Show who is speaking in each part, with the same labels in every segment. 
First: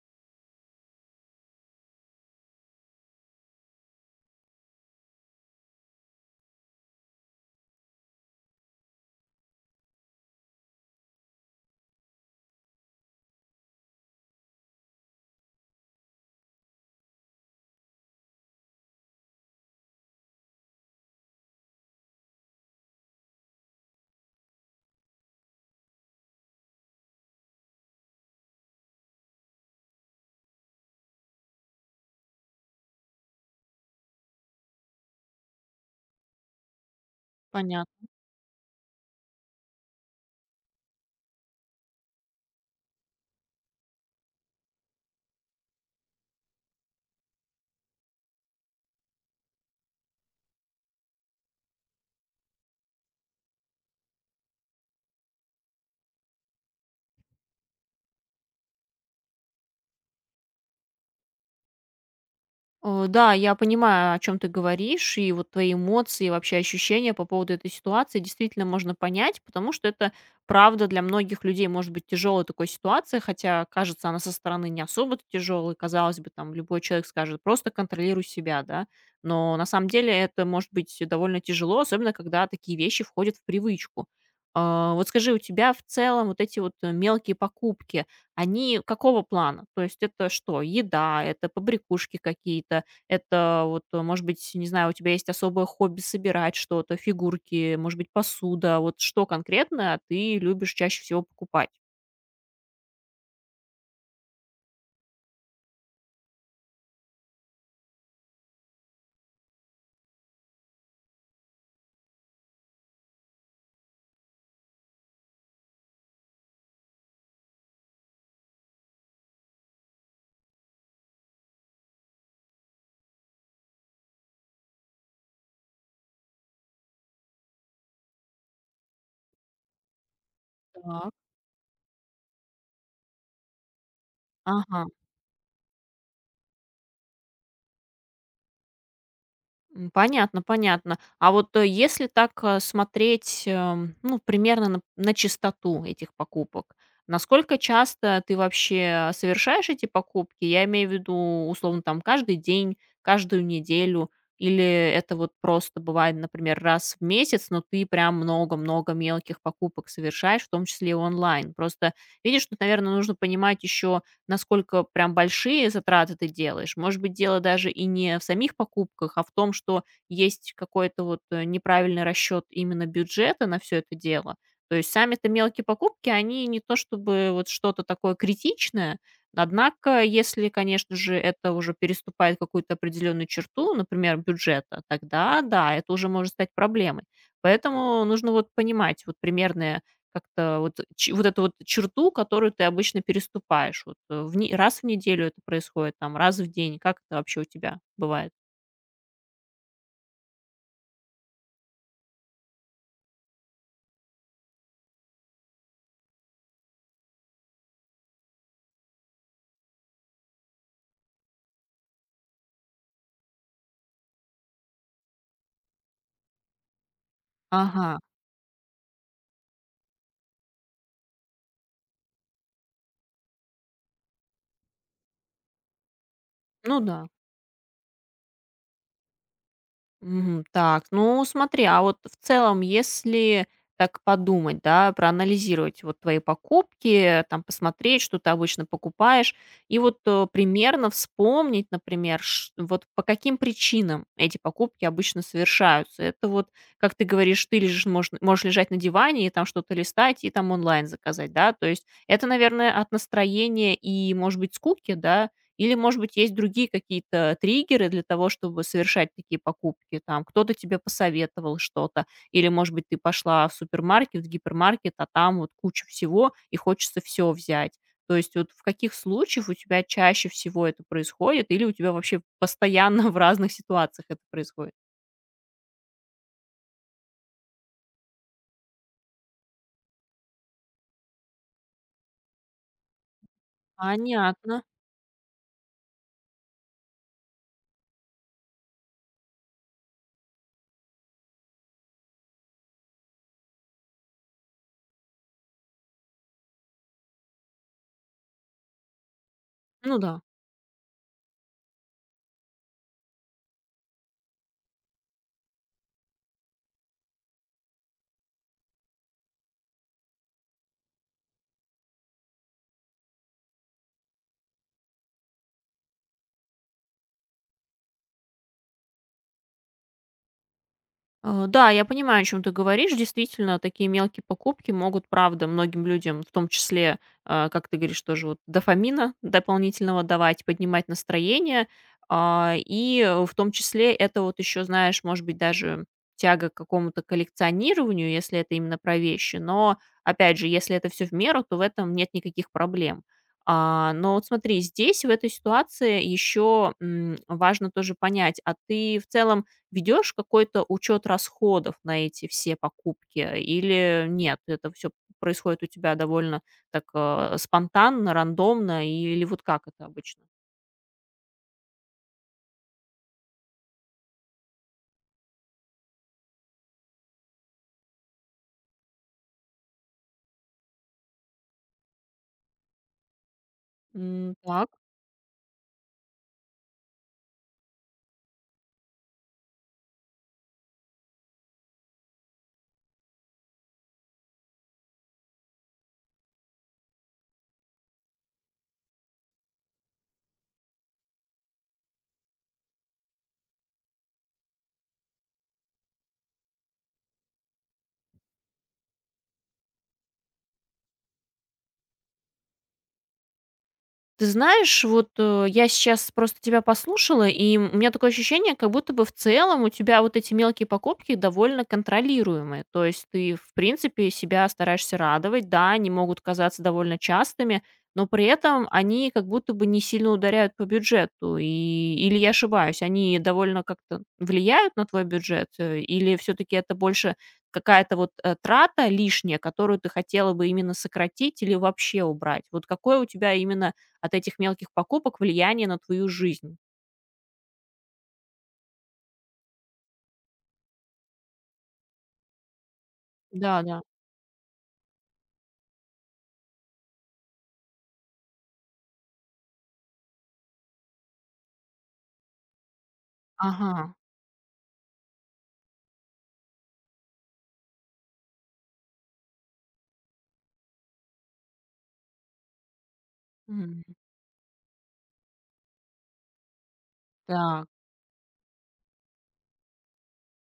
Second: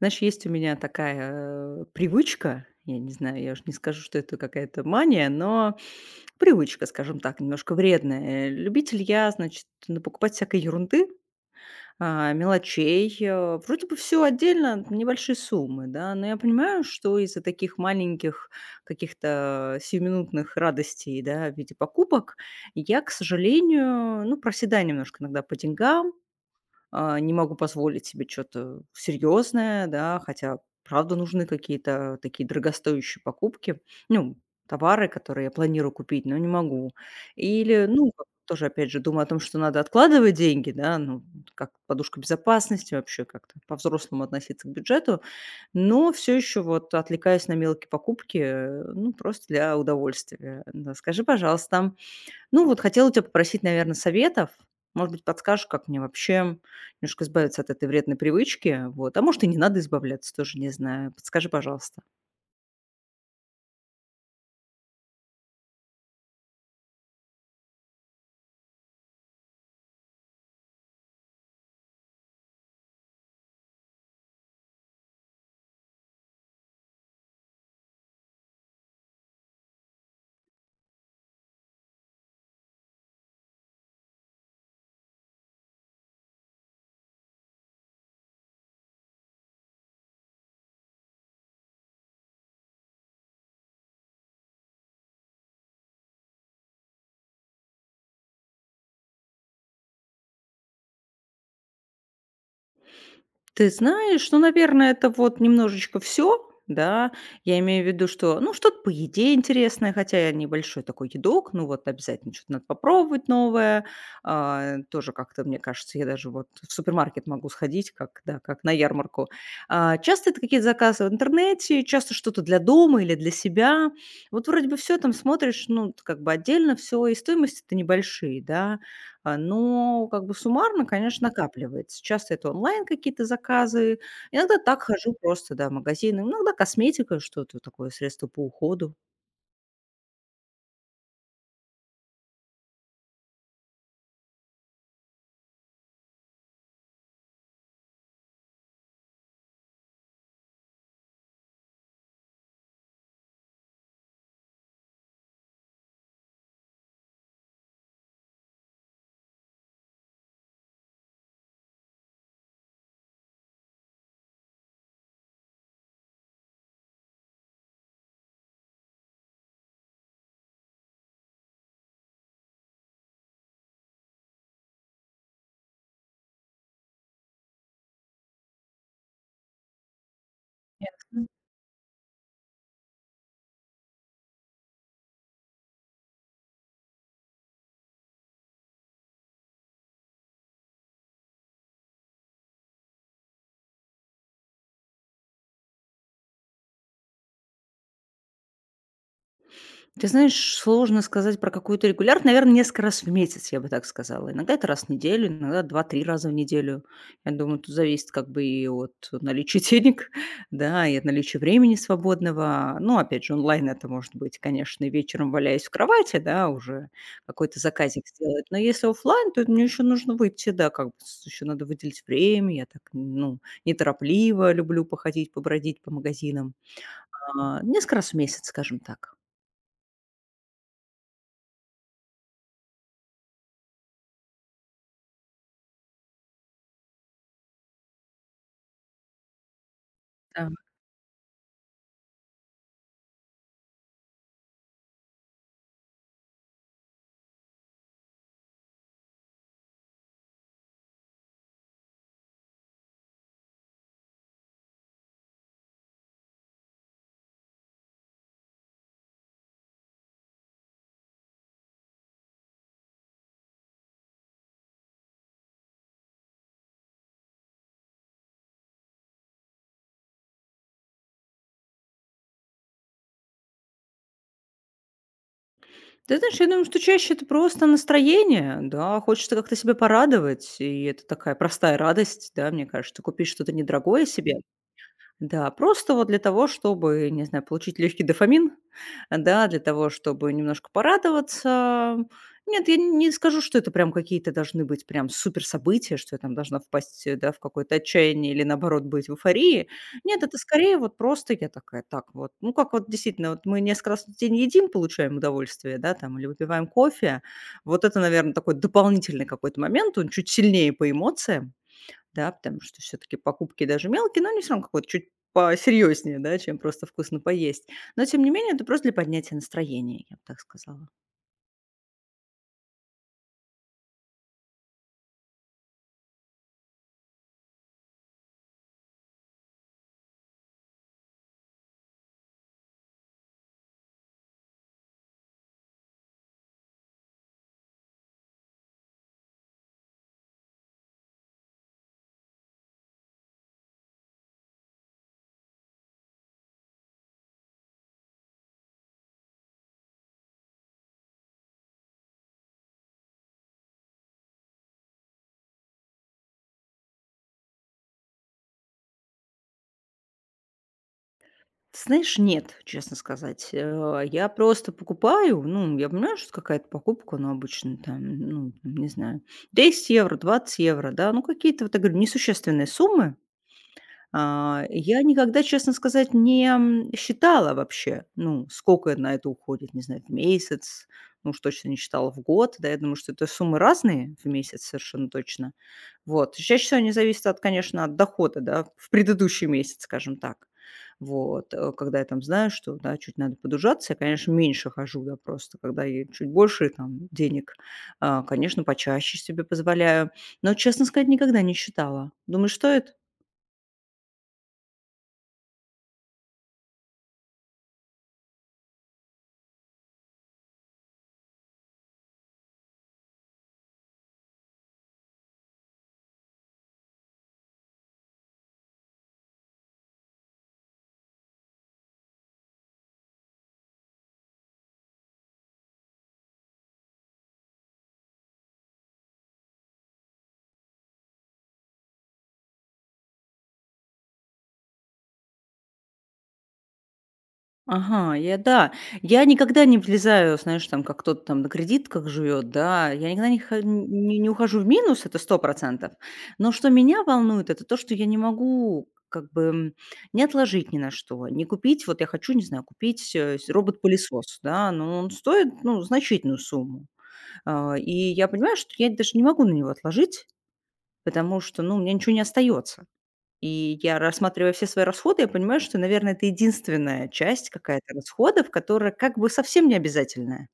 Speaker 1: Знаешь, есть у меня такая, привычка. Я не знаю, я уж не скажу, что это какая-то мания, но привычка, скажем так, немножко вредная. Любитель я, значит, напокупать всякой ерунды, мелочей. Вроде бы все отдельно, небольшие суммы, да, но я понимаю, что из-за таких маленьких каких-то сиюминутных радостей, да, в виде покупок, я, к сожалению, ну, проседаю немножко иногда по деньгам, не могу позволить себе что-то серьезное, да, хотя правда нужны какие-то такие дорогостоящие покупки, ну, товары, которые я планирую купить, но не могу. Или,
Speaker 2: Понятно.
Speaker 1: ну, как тоже, опять же, думаю о том, что надо откладывать деньги, да, ну, вот как подушка безопасности, вообще как-то по-взрослому относиться к бюджету, но все еще вот отвлекаюсь на мелкие покупки, ну, просто для удовольствия. Да. Скажи, пожалуйста, ну вот хотела у тебя попросить, наверное, советов. Может быть, подскажешь, как мне вообще немножко избавиться от этой вредной привычки. Вот. А может, и не надо избавляться, тоже не знаю. Подскажи, пожалуйста.
Speaker 2: Да, я понимаю, о чем ты говоришь, и вот твои эмоции, и вообще ощущения по поводу этой ситуации действительно можно понять, потому что это, правда, для многих людей может быть тяжёлой такой ситуация, хотя кажется она со стороны не особо-то. Казалось бы, там любой человек скажет: "Просто контролируй себя", да. Но на самом деле это может быть довольно тяжело, особенно когда такие вещи входят в привычку. Вот скажи, у тебя в целом вот эти вот мелкие покупки. Они какого плана? То есть это что? Еда, это побрякушки какие-то, это вот, может быть, не знаю, у тебя есть особое хобби собирать что-то, фигурки, может быть, посуда. Вот что конкретно ты любишь чаще всего покупать?
Speaker 1: Ты знаешь, ну, наверное, это вот немножечко все, да. Я имею в виду, что, ну, что-то по еде интересное, хотя я небольшой такой едок, ну, вот обязательно что-то надо попробовать новое. Тоже как-то, мне кажется, я даже вот в супермаркет могу сходить, как, да, как на ярмарку. Часто это какие-то заказы в интернете, часто что-то для дома или для себя. Вот вроде бы все там смотришь, ну, как бы отдельно все, и стоимости-то небольшие, да. Но как бы суммарно,
Speaker 2: Так.
Speaker 1: конечно, накапливается. Часто это онлайн какие-то заказы. Иногда так
Speaker 2: Ага.
Speaker 1: хожу просто, да, в магазины. Иногда косметика, что-то такое, средство по уходу.
Speaker 2: Понятно, понятно. А вот, если так, смотреть, ну, примерно на частоту этих покупок, насколько часто ты вообще совершаешь эти покупки? Я имею в виду, условно, там каждый день, каждую неделю, или это вот просто бывает, например, раз в месяц, но ты прям много-много мелких покупок совершаешь, в том числе и онлайн. Просто видишь, тут, наверное, нужно понимать еще насколько прям большие затраты ты делаешь. Может быть, дело даже и не в самих покупках, а в том, что есть какой-то вот неправильный расчет именно бюджета на все это дело. То есть сами-то мелкие покупки, они не то чтобы вот что-то такое критичное, однако, если, конечно же, это уже переступает какую-то определенную черту, например, бюджета, тогда да, это уже может стать проблемой. Поэтому нужно вот понимать вот примерные как-то вот ч вот эту вот черту, которую ты обычно переступаешь. Вот, э, в не раз в неделю это происходит, там раз в день. Как это вообще у тебя бывает?
Speaker 1: Ты знаешь, сложно сказать про какую-то регулярность. Наверное, несколько раз в месяц, я бы так сказала. Иногда это раз в неделю, иногда два-три раза в неделю. Я думаю, тут зависит как бы и от наличия денег, да, и от наличия времени свободного. Ну, опять же, онлайн это может быть, конечно, и вечером, валяясь в кровати, да, уже какой-то
Speaker 2: Ага,
Speaker 1: заказик сделать. Но если оффлайн, то мне еще нужно выйти, да, как бы еще надо выделить время. Я так, ну, неторопливо люблю походить, побродить по магазинам.
Speaker 2: ну да.
Speaker 1: Несколько раз в месяц, скажем так.
Speaker 2: Мгм. Так, ну смотри, а вот в целом, если так подумать, да, проанализировать вот твои покупки, там посмотреть, что ты обычно покупаешь, и вот примерно вспомнить, например, вот по каким причинам эти покупки обычно совершаются. Это вот, как ты говоришь, ты лежишь, можешь лежать на диване и там что-то листать, и там онлайн заказать, да, то есть это, наверное, от настроения и, может быть, скуки, да, или, может быть, есть другие какие-то триггеры для того, чтобы совершать такие покупки? Там кто-то тебе посоветовал что-то, или, может быть, ты пошла в супермаркет, в гипермаркет, а там вот куча всего, и хочется все взять. То есть вот в каких случаях у тебя чаще всего это происходит, или у тебя вообще постоянно в разных ситуациях это происходит?
Speaker 1: Ты знаешь, я думаю, что чаще это просто настроение, да, хочется как-то себя порадовать, и это такая простая радость, да, мне кажется. Купить что-то недорогое себе,
Speaker 2: Понятно.
Speaker 1: да, просто вот для того, чтобы, не знаю, получить легкий дофамин, да, для того, чтобы немножко порадоваться. Нет, я не скажу, что это прям какие-то должны быть прям супер события, что я там должна впасть, да, в какое-то отчаяние или наоборот быть в эйфории.
Speaker 2: Ну да.
Speaker 1: Нет, это скорее вот просто я такая, так вот, ну как вот действительно, вот мы несколько раз в день едим, получаем удовольствие, да, там, или выпиваем кофе. Вот это, наверное, такой дополнительный какой-то момент, он чуть сильнее по эмоциям. Да, потому что все таки покупки даже мелкие, но они всё равно какой-то чуть посерьезнее, да, чем просто вкусно поесть. Но тем не менее, это просто для поднятия настроения, я бы так сказала.
Speaker 2: Да, я понимаю, о чем ты говоришь. Действительно, такие мелкие покупки могут, правда, многим людям, в том числе, как ты говоришь, тоже вот дофамина дополнительного давать, поднимать настроение. И в том числе это вот еще, знаешь, может быть, даже тяга к какому-то коллекционированию, если это именно про вещи. Но, опять же, если это все в меру, то в этом нет никаких проблем. Но вот смотри, здесь, в этой ситуации, еще важно тоже понять, а ты в целом ведешь какой-то учет расходов на эти все покупки или нет? Это все происходит у тебя довольно так спонтанно, рандомно или вот как это обычно?
Speaker 1: Ты знаешь, нет, честно сказать. Я просто покупаю, ну, я понимаю, что какая-то покупка, но обычно там, ну, не знаю, 10 евро, 20 евро, да, ну, какие-то, вот я говорю, несущественные суммы.
Speaker 2: Так.
Speaker 1: Я никогда, честно сказать, не, м, считала вообще, ну, сколько на это уходит, не знаю, в месяц, ну, уж точно не считала в год, да, я думаю, что это суммы разные в месяц совершенно точно. Вот. Чаще всего они зависят от, конечно, от дохода, да, в предыдущий месяц, скажем так. Вот, когда я там знаю, что, да, чуть надо подужаться, я, конечно, меньше хожу, да, просто, когда и чуть больше там денег, конечно, почаще себе позволяю. Но, честно сказать, никогда не считала. Думаешь, стоит?
Speaker 2: Ты знаешь, вот, я сейчас просто тебя послушала, и у меня такое ощущение, как будто бы в целом у тебя вот эти мелкие покупки довольно контролируемые. То есть ты, в принципе, себя стараешься радовать. Да, они могут казаться довольно частыми, но при этом они как будто бы не сильно ударяют по бюджету. И или я ошибаюсь, они довольно как-то влияют на твой бюджет, или все таки это больше какая-то вот, трата лишняя, которую ты хотела бы именно сократить или вообще убрать? Вот какое у тебя именно от этих мелких покупок влияние на твою жизнь.
Speaker 1: Ага, я да. Я никогда не влезаю, знаешь, там, как кто-то там на кредитках живет, да. Я никогда не, ха-
Speaker 2: Да-да.
Speaker 1: не, не ухожу в минус, это 100%. Но что меня волнует, это то, что я не могу как бы не отложить ни на что, не купить, вот я хочу, не знаю, купить
Speaker 2: Ага.
Speaker 1: робот-пылесос, да, но он стоит, ну, значительную сумму. И я понимаю, что я даже не могу на него отложить, потому что, ну, у меня ничего не остается. И
Speaker 2: М,
Speaker 1: я, рассматривая все свои расходы, я понимаю, что, наверное, это единственная часть
Speaker 2: так.
Speaker 1: какая-то расходов, которая как бы совсем не обязательная.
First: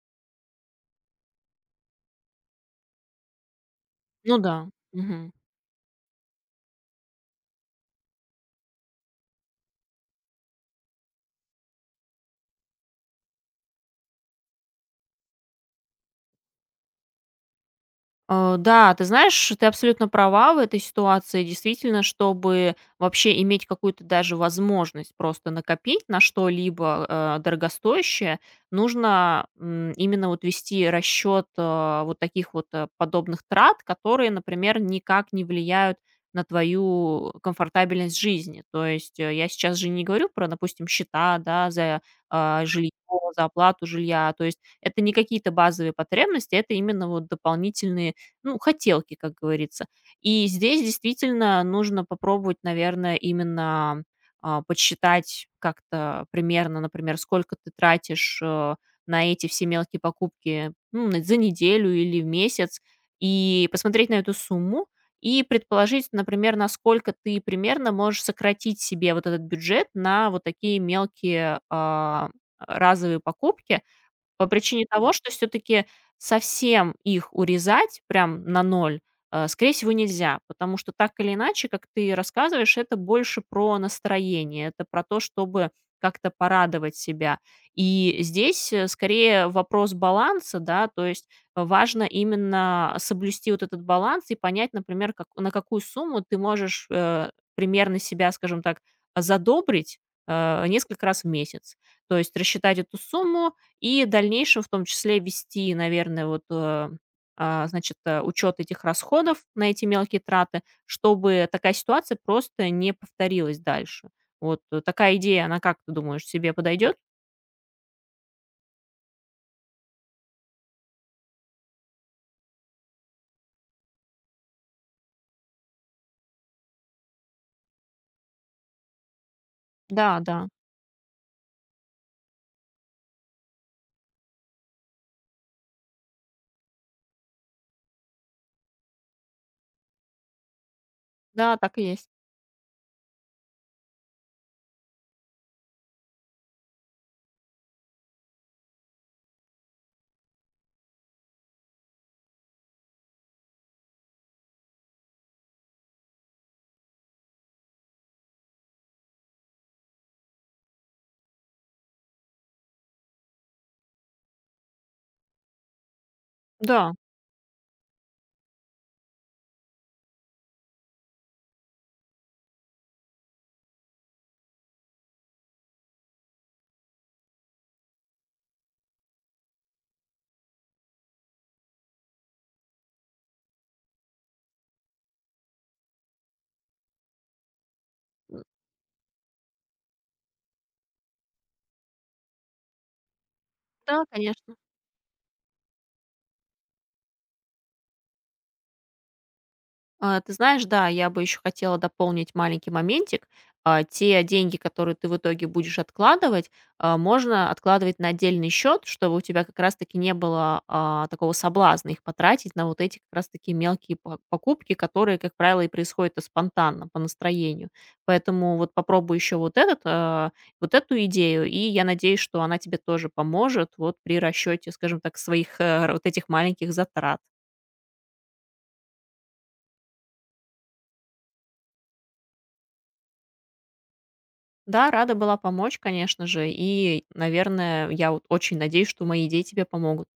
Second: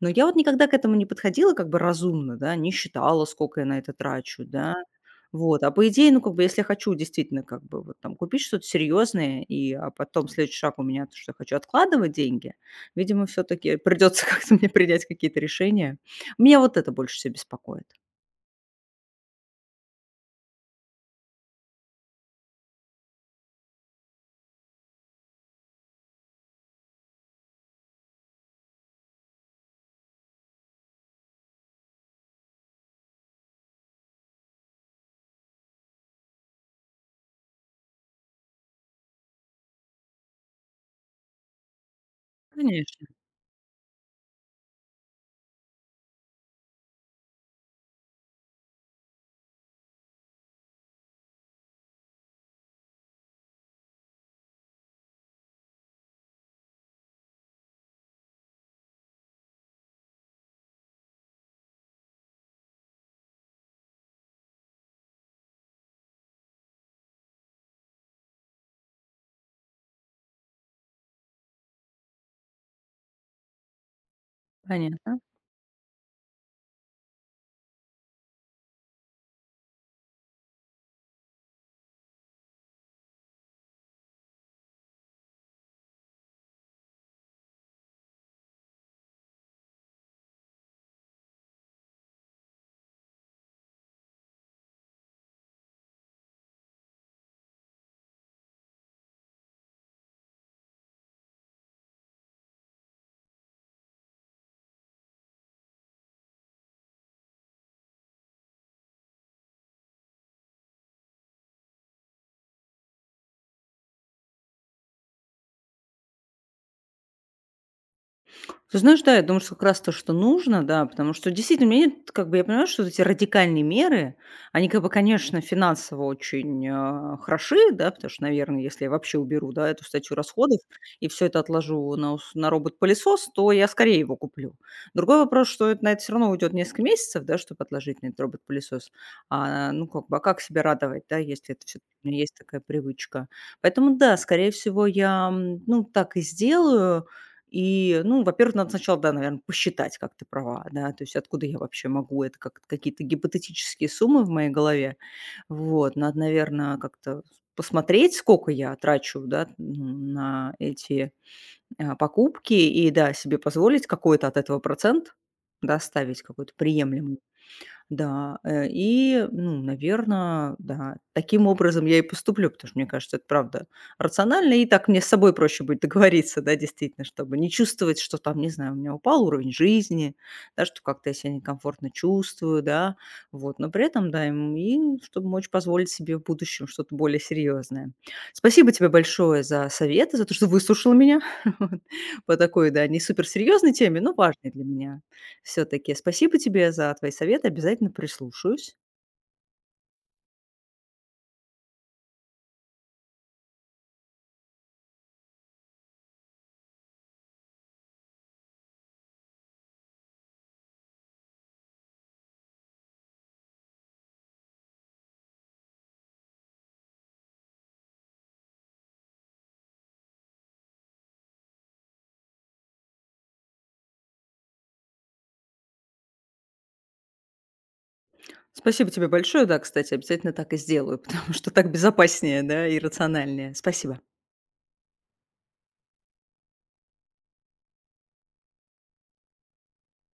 Speaker 1: Но я вот никогда к этому не подходила как бы разумно, да, не считала, сколько я на это
Speaker 2: Ну
Speaker 1: трачу,
Speaker 2: да.
Speaker 1: да.
Speaker 2: Мгм.
Speaker 1: Вот, а по идее, ну, как бы, если я хочу действительно, как бы, вот там купить что-то серьезное, и а потом следующий шаг у меня, то, что я хочу откладывать деньги, видимо, все-таки придется как-то мне принять какие-то решения. Меня вот это больше всего беспокоит.
Speaker 2: Да, ты знаешь, ты абсолютно права в этой ситуации. Действительно, чтобы вообще иметь какую-то даже возможность просто накопить на что-либо, дорогостоящее, нужно, именно вот вести расчет, вот таких вот, подобных трат, которые, например, никак не влияют на твою комфортабельность жизни. То есть, я сейчас же не говорю про, допустим, счета, да, за жилье,
Speaker 1: Конечно,
Speaker 2: за оплату жилья. То есть это не какие-то базовые потребности, это именно вот дополнительные, ну, хотелки, как говорится. И здесь действительно нужно попробовать, наверное, именно подсчитать как-то примерно, например, сколько ты тратишь на эти все мелкие покупки, ну, за неделю или в месяц, и посмотреть на эту сумму, и предположить, например, насколько ты примерно можешь сократить себе вот этот бюджет на вот такие мелкие разовые покупки, по причине того,
Speaker 1: понятно.
Speaker 2: что все таки совсем их урезать прям на ноль, скорее всего, нельзя, потому что так или иначе, как ты рассказываешь, это больше про настроение, это про то, чтобы как-то порадовать себя. И здесь, скорее вопрос баланса, да, то есть важно именно соблюсти вот этот баланс и понять, например, как на какую сумму ты можешь, примерно себя, скажем так, задобрить, несколько раз в месяц. То есть рассчитать эту сумму, и в дальнейшем, в том числе, вести, наверное, вот, учет этих расходов на эти мелкие траты, чтобы такая ситуация просто не повторилась дальше. Вот, такая идея, она как, ты думаешь, тебе подойдет?
Speaker 1: Ты знаешь, да, я думаю, что как раз то, что нужно, да, потому что действительно, мне нет, как бы я понимаю, что вот эти радикальные меры, они, как бы, конечно, финансово очень хороши, да, потому что, наверное, если я вообще уберу, да, эту статью
Speaker 2: Да, да.
Speaker 1: расходов и все это отложу на робот-пылесос, то я скорее его куплю. Другой вопрос, что это, на это все равно уйдет несколько месяцев, да, чтобы отложить на этот робот-пылесос. Ну, как бы, а как себя радовать, да, если
Speaker 2: Да,
Speaker 1: это все
Speaker 2: так и есть.
Speaker 1: есть такая привычка. Поэтому, да, скорее всего, я, ну, так и сделаю, и, ну, во-первых, надо сначала, да, наверное, посчитать, как ты права, да, то есть откуда я вообще могу, это как какие-то гипотетические суммы в моей голове. Вот, надо, наверное, как-то посмотреть, сколько я трачу, да, на эти покупки и, да, себе позволить какой-то от этого процент, да, ставить какой-то
Speaker 2: Да,
Speaker 1: приемлемый. Да, и, ну, наверное, да, таким образом я и поступлю, потому что, мне кажется, это правда рационально, и так мне с собой проще будет договориться, да, действительно, чтобы не чувствовать, что там, не знаю, у меня упал уровень жизни, да, что как-то я себя некомфортно чувствую, да, вот, но при этом, да, и чтобы мочь позволить себе в будущем что-то более серьезное. Спасибо тебе большое за советы, за то, что выслушал меня вот по такой, да, не суперсерьезной теме,
Speaker 2: да,
Speaker 1: но важной
Speaker 2: конечно.
Speaker 1: для меня все таки. Спасибо тебе за твои советы, обязательно прислушаюсь.
Speaker 2: Ты знаешь, да, я бы еще хотела дополнить маленький моментик. Те деньги, которые ты в итоге будешь откладывать, можно откладывать на отдельный счет, чтобы у тебя как раз-таки не было такого соблазна их потратить на вот эти как раз-таки мелкие покупки, которые, как правило, и происходят и спонтанно, по настроению. Поэтому вот попробуй еще вот, этот, вот эту идею, и я надеюсь, что она тебе тоже поможет вот при расчете, скажем так, своих вот этих маленьких затрат.
Speaker 1: Спасибо тебе большое. Да, кстати, обязательно так и сделаю, потому что так безопаснее, да, и рациональнее. Спасибо.
Speaker 2: Да, рада была помочь, конечно же. И, наверное, я вот очень надеюсь, что мои идеи тебе помогут.